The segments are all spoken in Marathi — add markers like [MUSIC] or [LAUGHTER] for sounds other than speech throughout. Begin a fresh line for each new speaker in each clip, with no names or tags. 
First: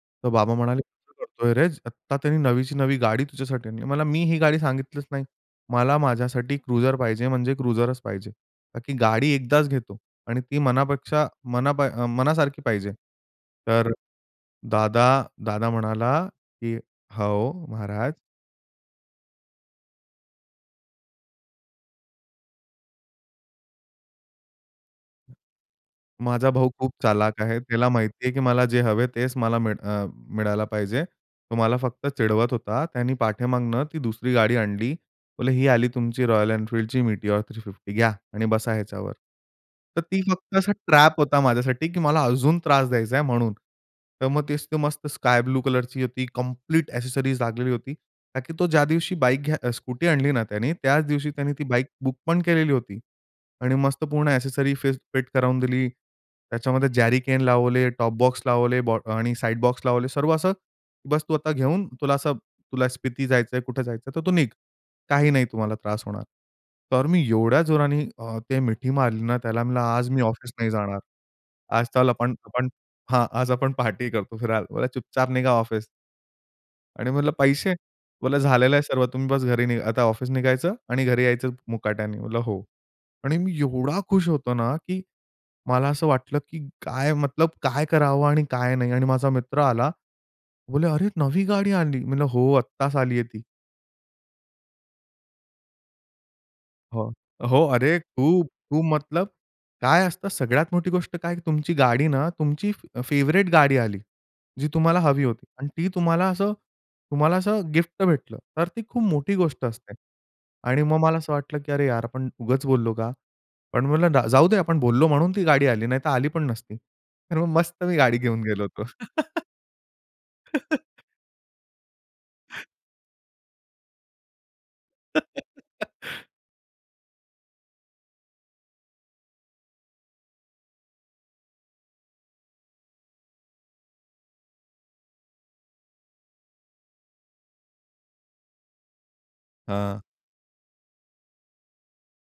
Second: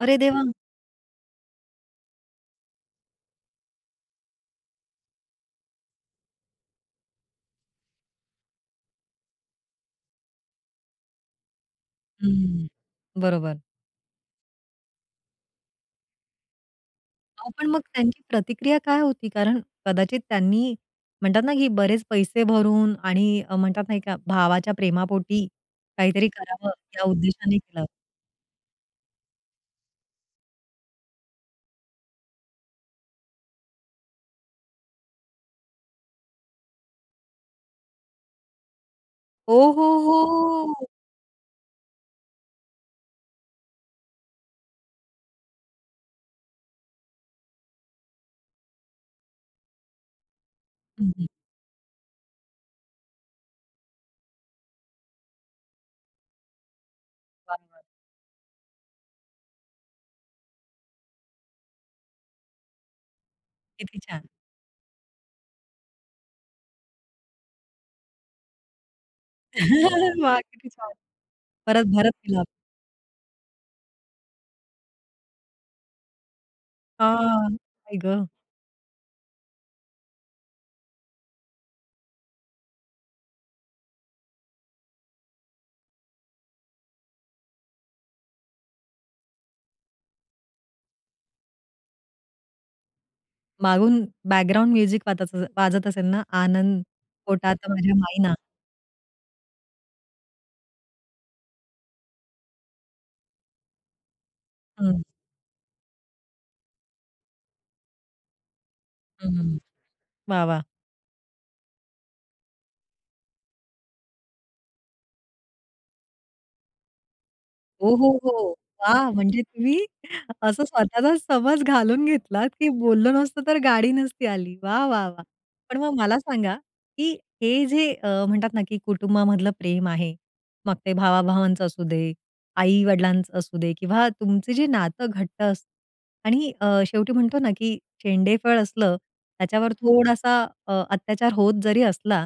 अरे
तर
देवा!
बाबा म्हणाले, आता त्यांनी नवीची नवी गाडी तुझ्यासाठी आणली. मला मी ही गाडी सांगितलीच नाही. मला माझ्यासाठी क्रुझर पाहिजे म्हणजे क्रुझरच पाहिजे. का की गाडी एकदाच घेतो आणि ती मनापेक्षा मना पा अ, मनासारखी
हं,
पाहिजे.
बरोबर.
तर दादा दादा म्हणाला, "की
अहो,
हो
पण मग
महाराज!"
त्यांची प्रतिक्रिया काय होती? कारण कदाचित त्यांनी म्हणतात ना की बरेच पैसे भरून आणि अ, म्हणतात नाही का भावाच्या प्रेमापोटी काहीतरी
माझा भाऊ
करावं
खूप
या
चालाख आहे.
उद्देशाने केलं.
त्याला माहिती आहे की मला जे हवे आहे, तेच मला मिळ अ, मिळायला पाहिजे. तो मला फक्त चिडवत होता. त्याने पाठीमागनं ती दुसरी गाडी आणली. बोलले, "ही आली तुमची Royal Enfieldची Meteor 350 घ्या' आणि बसा ह्याच्यावर."
ओ, हो,
तर ती फक्त असा
हो!
ट्रॅप होता माझ्यासाठी, की मला अजून त्रास द्यायचा आहे म्हणून. तर मग ते मस्त स्कायब्लू कलरची होती. कंप्लीट ॲक्सेसरीज लागलेली होती, कारण की तो ज्या दिवशी बाईक घ्या स्कूटी आणली ना त्याने त्याच
हं, हं.
दिवशी त्याने ती बाईक बुकपण केलेली होती आणि मस्त पूर्ण ॲक्सेसरी फेस फिट करावून दिली. त्याच्यामध्ये जॅरीकेन
बरं, बरं.
लावले, टॉप बॉक्स लावले, बॉ आणि अ, साइड बॉक्स लावले सर्व असं. "बस, तू आता घेऊन तुला असं तुला स्पिती जायचं आहे, कुठे
किती
जायचं आहे, तर
छान!
तू निघ. काही नाही तुम्हाला त्रास होणार." तर मी एवढ्या जोराने अ, ते मिठी मारली ना त्याला. म्हणलं, "आज मी
[CHUCKLES] वाह!
ऑफिस
किती
नाही
छान!
जाणार. आज
परत,
चल
भरत
आपण,
मिलाब.
आपण हां आज आपण पार्टी करतो फिरायला. बोलला, "चुपचाप निघा ऑफिस."
आ
आणि म्हटलं, "पैसे?"
आई गं.
बोला, "झालेलं आहे सर्व. तुम्ही बस घरी नही आता ऑफिस निघायचं आणि घरी यायचं मुकाट्याने." म्हणलं," हो." आणि मी एवढा खुश होतो ना! की मला असं वाटलं, की काय मतलब काय करावं आणि काय नाही? आणि माझा मित्र आला. बोलला, "अरे, नवी गाडी आणली!" मी म्हटलं, "हो, आत्ताच आली आहे ती."
मागून बॅकग्राऊंड म्युझिक वात वाजत असेल ना? आनंद
हो, हो,
पोटात माझ्या
अरे,
माईना.
खूप-खूप मतलब काय असतं, सगळ्यात मोठी गोष्ट काय तुमची गाडी ना तुमची अ, फेव्हरेट गाडी आली. जी तुम्हाला
हं.
हवी होती आणि ती तुम्हाला असं तुम्हाला असं गिफ्ट भेटलं. तर ती खूप
हं,
मोठी
हं,
गोष्ट असते.
वाह! वाह!
आणि मग मला असं वाटलं, की "अरे यार! आपण उगाच बोललो का?" पण म्हटलं, "जाऊ दे. आपण बोललो म्हणून ती गाडी आली नाहीतर आली पण नसती. तर मग मस्त
हो,
मी
हो,
गाडी घेऊन
हो,
गेलो होतो.
वाह! म्हणजे
[LAUGHS]
तुम्ही असं स्वतःला समज घालून घेतलात, की बोललं नसतं तर गाडी नसती आली. वाह! वाह! वाह! पण मग मला
[LAUGHS]
सांगा; की हे जे अ, म्हणतात ना की कुटुंबामधलं प्रेम आहे, मग ते भावा-भावांच असू दे, आई-वडिलांचं असू दे किंवा तुमचं जे नातं घट्ट असतं आणि अ, शेवटी म्हणतो ना की शेंडेफळ असलं त्याच्यावर
हां.
थोडासा अ, अत्याचार होत जरी असला,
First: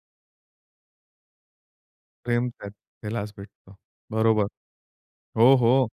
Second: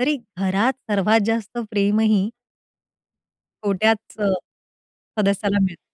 तरी घरात सर्वात जास्त प्रेमही
प्रेम त्यात त्यालाच भेटतो.
छोट्याच
बरोबर हो,
सदस्याला
हो.
मिळते.